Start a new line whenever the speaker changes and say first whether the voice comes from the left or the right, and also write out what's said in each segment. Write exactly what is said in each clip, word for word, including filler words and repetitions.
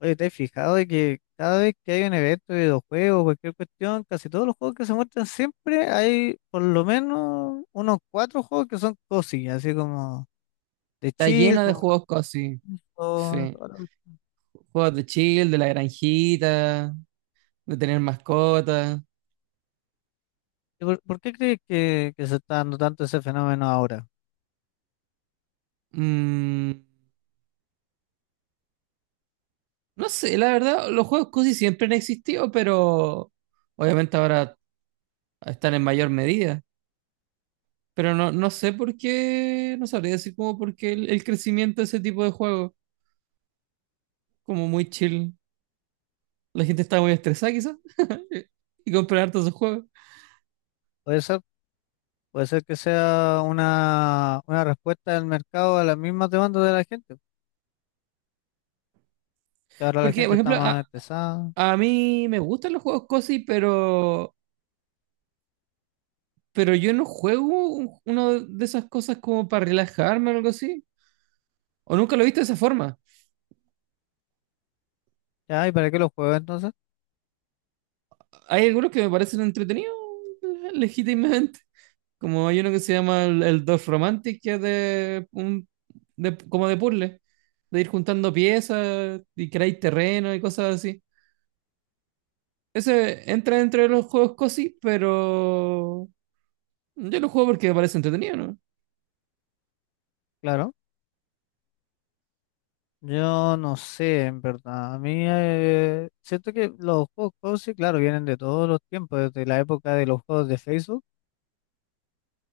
left: Oye, ¿te has fijado de que cada vez que hay un evento de videojuegos, cualquier cuestión, casi todos los juegos que se muestran siempre hay por lo menos unos cuatro juegos que son cosillas, así como de
right: Está
left: chill.
right: lleno de
left: como...
right: juegos cosy. Sí,
left: como-
right: sí. Juegos de chill, de la granjita, de tener mascotas.
left: ¿Y ¿Por, por qué crees que, que se está dando tanto ese fenómeno ahora?
right: Mm, no sé, la verdad, los juegos cosy siempre han existido, pero obviamente ahora están en mayor medida. Pero no, no sé por qué, no sabría decir como por qué el, el crecimiento de ese tipo de juegos, como muy chill. La gente está muy estresada quizás y comprar hartos esos juegos.
left: Puede ser, puede ser que sea una, una respuesta del mercado a las mismas demandas de la gente. Que ahora la
right: Porque,
left: gente
right: por
left: está
right: ejemplo,
left: más
right: a,
left: estresada.
right: a mí me gustan los juegos cozy, pero pero yo no juego un- uno de esas cosas como para relajarme o algo así. O nunca lo he visto de esa forma.
left: ¿Ya? ¿Y para qué los juegos entonces?
right: Hay algunos que me parecen entretenidos eh, legítimamente. Como hay uno que se llama el, el Dwarf Romantic, que es de, un, de- como de puzzle, de ir juntando piezas y crear terreno y cosas así. Ese entra dentro de los juegos cosi, pero yo lo juego porque me parece entretenido, ¿no?
left: Claro. Yo no sé, en verdad. A mí eh, siento que los juegos cozy, claro, vienen de todos los tiempos, desde la época de los juegos de Facebook,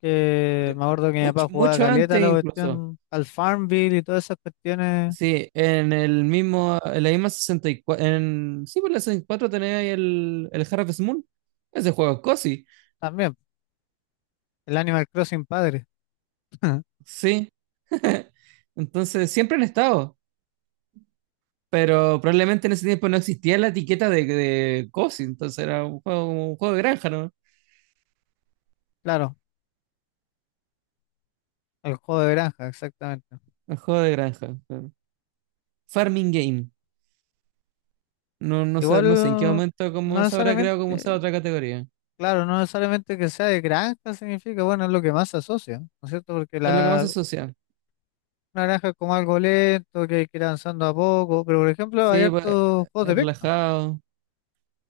left: que
right: De,
left: me acuerdo que mi
right: mucho,
left: papá jugaba
right: mucho
left: caleta
right: antes
left: la
right: incluso.
left: cuestión al Farmville y todas esas cuestiones
right: Sí, en el mismo, en la misma sesenta y cuatro, en, sí, por la sesenta y cuatro tenía ahí el, el Harvest Moon. Ese juego es cozy,
left: también. El Animal Crossing padre,
right: sí. Entonces siempre han estado, pero probablemente en ese tiempo no existía la etiqueta de, de cozy, entonces era un juego, como un juego de granja, ¿no?
left: claro, el juego de granja, exactamente.
right: Un juego de granja, claro. Farming game. No, no sé,
left: Igual,
right: no sé en qué momento
left: no
right: cómo se habrá creado como esa
left: necesariamente,
right: otra categoría.
left: claro, no necesariamente que sea de granja significa, bueno, es lo que más se asocia, ¿no es cierto? Porque
right: Es lo que más se
left: la,
right: asocia.
left: naranja es como algo lento, que hay que ir avanzando a poco, pero por ejemplo hay
right: Sí, pues, eh,
left: hartos juegos
right: eh,
left: de pesca,
right: relajado.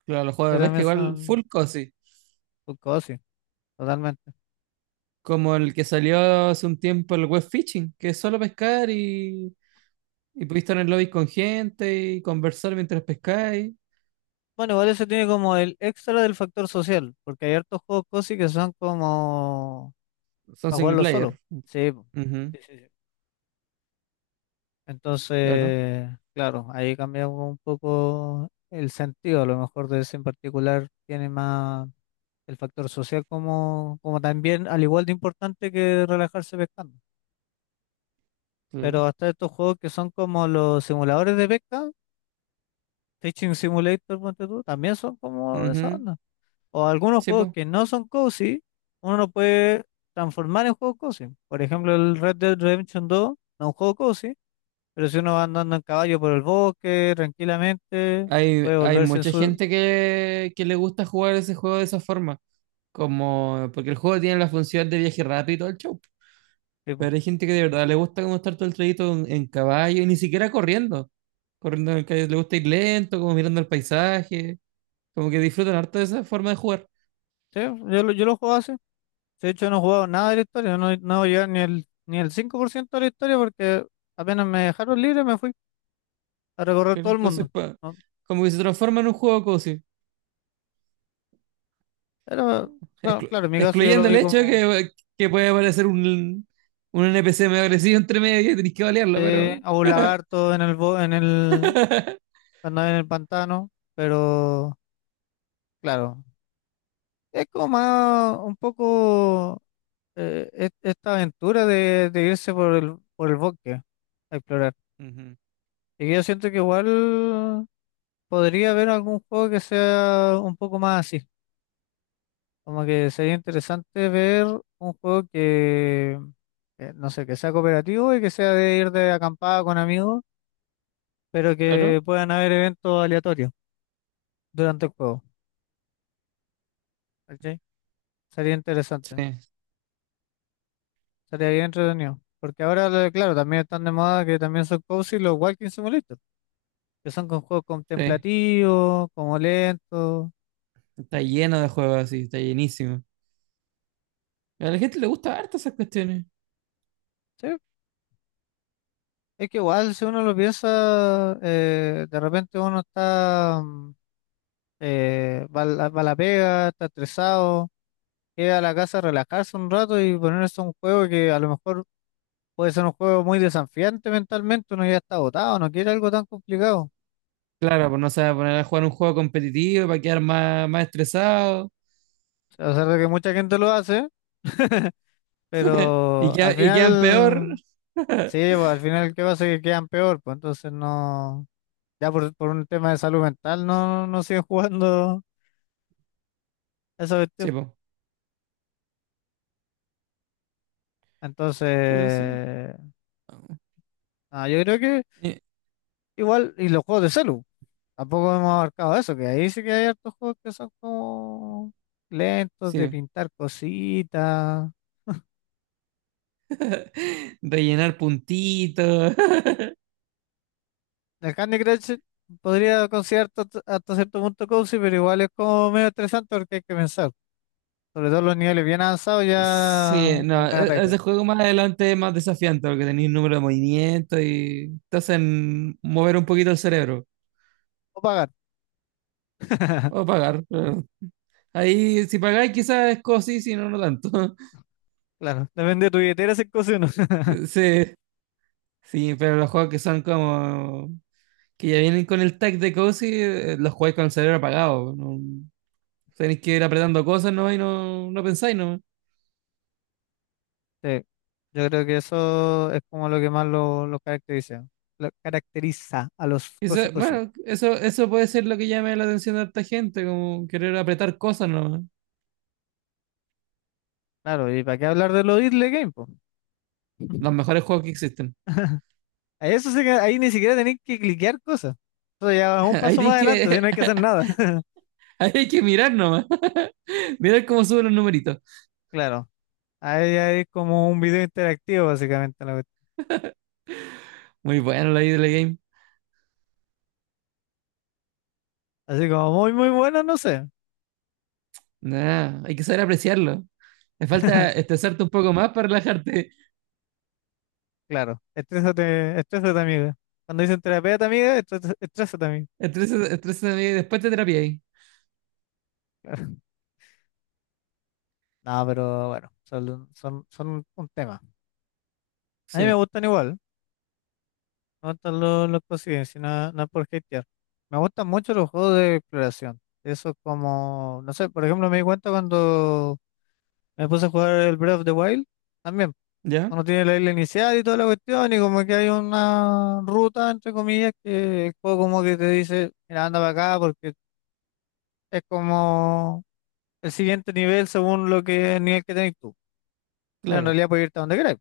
right: Claro, los juegos
left: que
right: de pesca
left: también
right: igual
left: son
right: full cozy.
left: full cozy, totalmente.
right: Como el que salió hace un tiempo, el web fishing, que es solo pescar y, y podéis estar en el lobby con gente y conversar mientras pescáis.
left: Bueno, igual eso tiene como el extra del factor social, porque hay hartos juegos cozy que son como
right: Son
left: para
right: single
left: jugarlo solo.
right: player.
left: Sí, po.
right: Ujú,
left: Sí, sí, sí.
right: claro,
left: Entonces, claro, ahí cambia un poco el sentido, a lo mejor de ese en particular tiene más el factor social como, como, también, al igual de importante que relajarse pescando. Pero
right: claro.
left: hasta estos juegos que son como los simuladores de pesca, Fishing Simulator, ponte tú, también son como de esa
right: Ujú,
left: onda. O algunos
right: sí,
left: juegos
right: po.
left: que no son cozy, uno lo puede transformar en juego cozy. Por ejemplo, el Red Dead Redemption dos no es un juego cozy, pero si uno va andando en caballo por el bosque tranquilamente,
right: Hay,
left: puede
right: hay
left: volverse en
right: mucha
left: su
right: gente que, que le gusta jugar ese juego de esa forma. Como, porque el juego tiene la función de viaje rápido y todo el show.
left: tipo.
right: Pero hay gente que de verdad le gusta como estar todo el trayecto en, en caballo y ni siquiera corriendo. Corriendo en el calle, le gusta ir lento, como mirando el paisaje. Como que disfrutan harto de esa forma de jugar.
left: Sí, yo, lo- yo lo juego así. De hecho, no he jugado nada de la historia, no, no voy a llegar ni el, ni el cinco por ciento de la historia porque apenas me dejaron libre me fui a recorrer
right: Pero
left: todo el
right: entonces,
left: mundo.
right: pa-
left: ¿No?
right: como que se transforma en un juego cozy.
left: Pero, bueno,
right: Exclu-
left: claro, en mi caso yo lo
right: excluyendo el
left: vi
right: hecho de
left: como
right: que, que puede aparecer un, un N P C medio agresivo entre medio y tenés que balearlo,
left: eh,
right: pero.
left: a un lagarto en el, bo- en el, cuando en el pantano, pero claro, es como más un poco eh, es- esta aventura de, de irse por el, por el bosque a explorar.
right: Ujú.
left: Y que yo siento que igual podría haber algún juego que sea un poco más así, como que sería interesante ver un juego que, eh, no sé, que sea cooperativo y que sea de ir de acampada con amigos pero que
right: Claro.
left: puedan haber eventos aleatorios durante el juego, ¿cachai? Sería
right: Sí,
left: interesante, sería bien entretenido. Porque ahora, lo- claro, también están de moda que también son cozy los walking simulators, que son con juegos
right: sí.
left: contemplativos, como lentos,
right: Está lleno de juegos así, está llenísimo. A la gente le gusta harto esas cuestiones.
left: ¿sí? Es que igual, si uno lo piensa, eh, de repente uno está, mm, eh, va, a la va a la pega, está estresado, llega a la casa a relajarse un rato y ponerse un juego que a lo mejor. Puede ser un juego muy desafiante mentalmente, uno ya está agotado, no quiere algo tan complicado.
right: Claro, pues no se va a poner a jugar un juego competitivo para quedar más, más estresado
left: O sea, a pesar de que mucha gente lo hace,
right: y,
left: pero
right: queda-
left: al
right: y quedan peor.
left: final, sí, pues, al final, ¿qué pasa? Que quedan peor, pues entonces no, ya por, por un tema de salud mental no, no siguen jugando esa cuestión.
right: Sí, po. Pero sí.
left: Entonces, ah, yo creo que
right: Eh,
left: igual, y los juegos de celu, tampoco hemos abarcado eso, que ahí sí que hay hartos juegos que son como lentos de
right: sí.
left: pintar cositas.
right: Rellenar puntitos,
left: El Candy Crush podría considerar tot- hasta cierto punto cozy, pero igual es como medio estresante porque hay que pensar. Sobre todo los niveles bien avanzados ya
right: sí,
left: es
right: no,
left: medio
right: e-
left: arriesga.
right: ese juego más adelante es más desafiante porque tenéis número de movimientos y te hacen mover un poquito el cerebro
left: O pagar.
right: o pagar. Pero ahí, si pagáis, quizás es cosi, si no, no tanto.
left: Claro, depende de tu billetera si es cozy o no.
right: Sí, sí, pero los juegos que son como que ya vienen con el tag de cosi, eh, los jugáis con el cerebro apagado. No, tenéis que ir apretando cosas, ¿no? Y no, no pensáis, ¿no?
left: Sí, yo creo que eso es como lo que más lo, lo caracteriza. Lo caracteriza a los
right: Y eso,
left: cozy cozy.
right: bueno, eso, eso puede ser lo que llame la atención de harta gente, como querer apretar cosas, ¿no?
left: Claro, ¿y para qué hablar de los idle game, po?
right: Los mejores juegos que existen.
left: A eso sí que- Ahí ni siquiera tenéis que cliquear cosas. Eso ya es un
right: Ahí
left: paso más
right: tenéis
left: adelante, si no
right: que,
left: hay que hacer nada.
right: ahí hay que mirar nomás. Mirar cómo suben los numeritos.
left: Claro. Ahí hay como un video interactivo, básicamente, la cuestión.
right: Muy bueno la idea de la game.
left: Así como muy, muy bueno, no sé.
right: Nah, hay que saber apreciarlo. Me falta estresarte un poco más para relajarte.
left: Claro, estrésate, estrésate, amiga. Cuando dicen terapeuta, amiga, estres- estrésate, amiga.
right: Estresa- Estrésate y después te terapia ahí.
left: Claro. No, pero bueno, son, son, son un tema. A mí me
right: Sí,
left: gustan igual, me gustan los, los cosiden, si no, no es por hatear. Me gustan mucho los juegos de exploración. Eso es como, no sé, por ejemplo, me di cuenta cuando me puse a jugar el Breath of the Wild, también.
right: ya,
left: Uno tiene la isla inicial y toda la cuestión, y como que hay una ruta, entre comillas, que el juego como que te dice, mira, anda para acá, porque es como el siguiente nivel según lo que el nivel que tenés tú. Pero en
right: claro.
left: realidad puedes irte a donde queráis.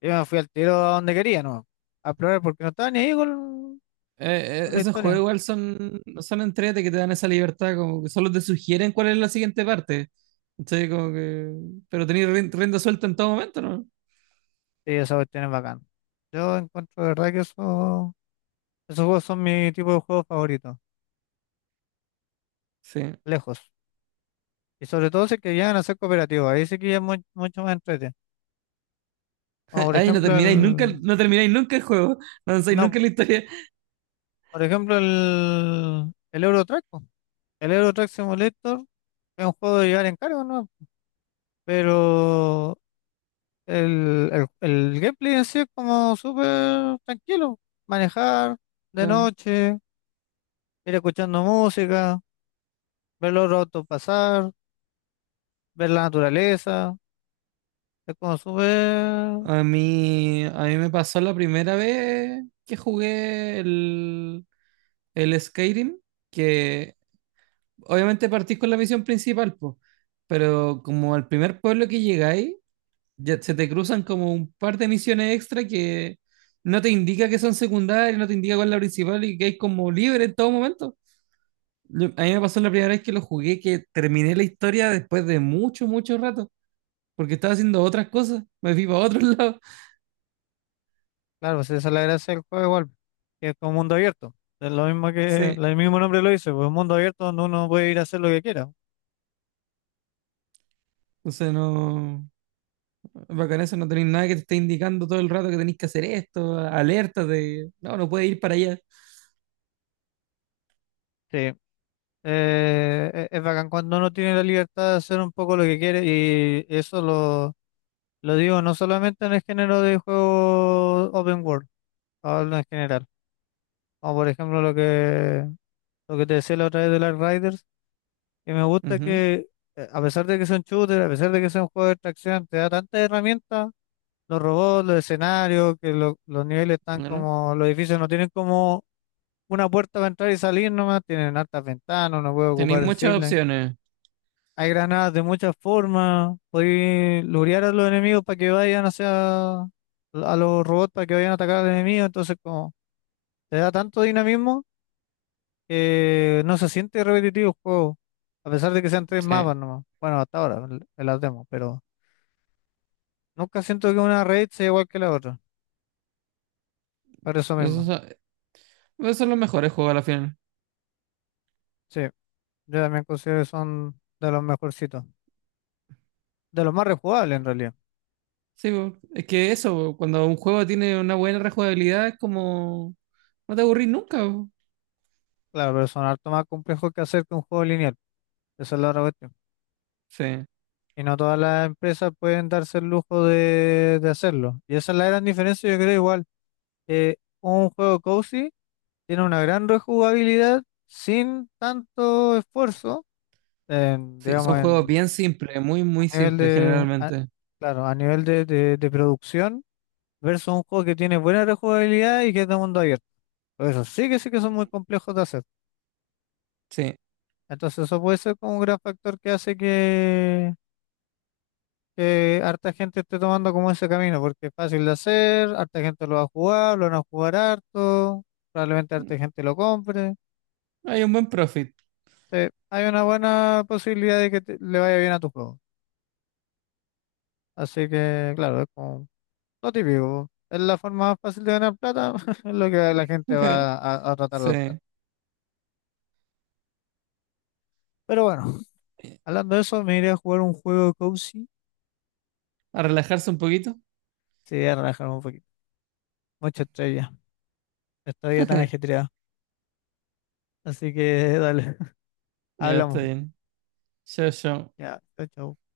left: Yo me fui al tiro a donde quería, ¿no? A explorar porque no estaba ni ahí con,
right: Eh,
left: con
right: eh,
left: la
right: esos juegos
left: historia.
right: igual son, son entrete que te dan esa libertad, como que solo te sugieren cuál es la siguiente parte. Entonces, como que. Pero tenéis rin- rienda suelta en todo momento, ¿no?
left: Sí, esa cuestión es bacán. Yo encuentro de verdad que eso, esos juegos son mi tipo de juegos favoritos,
right: Sí.
left: lejos. Y sobre todo si es que llegan a ser cooperativos, ahí sí que ya es mu- mucho más entretenido. Como por
right: Ahí no
left: ejemplo
right: termináis nunca,
left: el...
right: no termináis nunca el juego. No avanzáis
left: No,
right: nunca en la historia.
left: por ejemplo, el, el Euro Truck, po. El Euro Truck Simulator es un juego de llevar en cargo, ¿no? Pero el, el, el gameplay en sí es como súper tranquilo. Manejar de noche, ir escuchando música, ver los autos pasar, ver la naturaleza. Es como súper...
right: A mí, a mí me pasó la primera vez que jugué el, el Skyrim, que obviamente partís con la misión principal, po, pero como al primer pueblo que llegáis, ya se te cruzan como un par de misiones extra que no te indica que son secundarias, no te indica cuál es la principal y que hay como libre en todo momento. Lo- A mí me pasó la primera vez que lo jugué, que terminé la historia después de mucho, mucho rato, porque estaba haciendo otras cosas, me fui para otro lado.
left: Claro, si esa es la gracia del juego igual, que es como mundo abierto. Es lo mismo que
right: Sí,
left: el mismo nombre lo dice, pues mundo abierto donde uno puede ir a hacer lo que quiera.
right: o sea, no. Bacán eso, no tenéis nada que te esté indicando todo el rato que tenéis que hacer esto, alertas de, no, no puedes ir para allá.
left: Sí, Eh, e- es bacán cuando uno tiene la libertad de hacer un poco lo que quiere y eso lo, lo digo no solamente en el género de juegos open world, hablo en general. Como por ejemplo lo que, lo que te decía la otra vez de las Riders, que me gusta
right: Ujú,
left: que eh, a pesar de que son shooters, a pesar de que son juegos de extracción, te da tantas herramientas, los robots, los escenarios, que lo- los niveles están
right: claro.
left: como, los edificios no tienen como una puerta para entrar y salir nomás, tienen altas ventanas, uno puede
right: Tenéis
left: ocupar en.
right: muchas opciones.
left: Hay granadas de muchas formas. Podéis lurear a los enemigos para que vayan hacia a los robots para que vayan a atacar al enemigo. Entonces, como te da tanto dinamismo que no se siente repetitivo el juego. A pesar de que sean tres mapas
right: Sí.
left: nomás. Bueno, hasta ahora, en en las demos, pero nunca siento que una raid sea igual que la otra. Por eso
right: Eso
left: mismo.
right: son, esos son los mejores juegos a la final.
left: Sí, yo también considero que son de los mejorcitos. De los más rejugables en realidad.
right: Sí, po, es que eso, po, cuando un juego tiene una buena rejugabilidad, es como, no te aburrís nunca, po.
left: Claro, pero son harto más complejos que hacer que un juego lineal. Esa es la otra cuestión.
right: Sí.
left: Y no todas las empresas pueden darse el lujo de, de hacerlo. Y esa es la gran diferencia, yo creo igual. Que un juego cozy tiene una gran rejugabilidad sin tanto esfuerzo, en,
right: Sí, son
left: digamos,
right: juegos
left: en,
right: bien simples, muy,
left: a
right: muy
left: nivel
right: simples
left: de, a-
right: generalmente.
left: claro, a nivel de, de, de producción, versus un juego que tiene buena rejugabilidad y que es de mundo abierto. Por eso sí que sí que son muy complejos de hacer.
right: Sí.
left: Entonces eso puede ser como un gran factor que hace que harta gente esté tomando como ese camino, porque es fácil de hacer, harta gente lo va a jugar, lo van a jugar harto, probablemente harta gente lo compre.
right: Hay un buen profit.
left: Sí, hay una buena posibilidad de que te- le vaya bien a tu juego. Así que, claro, es como lo típico. Es la forma más fácil de ganar plata, es lo que la gente va a, a tratar de
right: Sí.
left: adoptar. Pero bueno, hablando de eso, me iré a jugar un juego cozy.
right: A relajarse un poquito.
left: Sí, a relajarme un poquito. Mucha estrella. Esta vida tan ajetreada. Así que dale,
right: Ya está
left: hablamos.
right: bien. Chao, chao.
left: Ya, chao. Chao.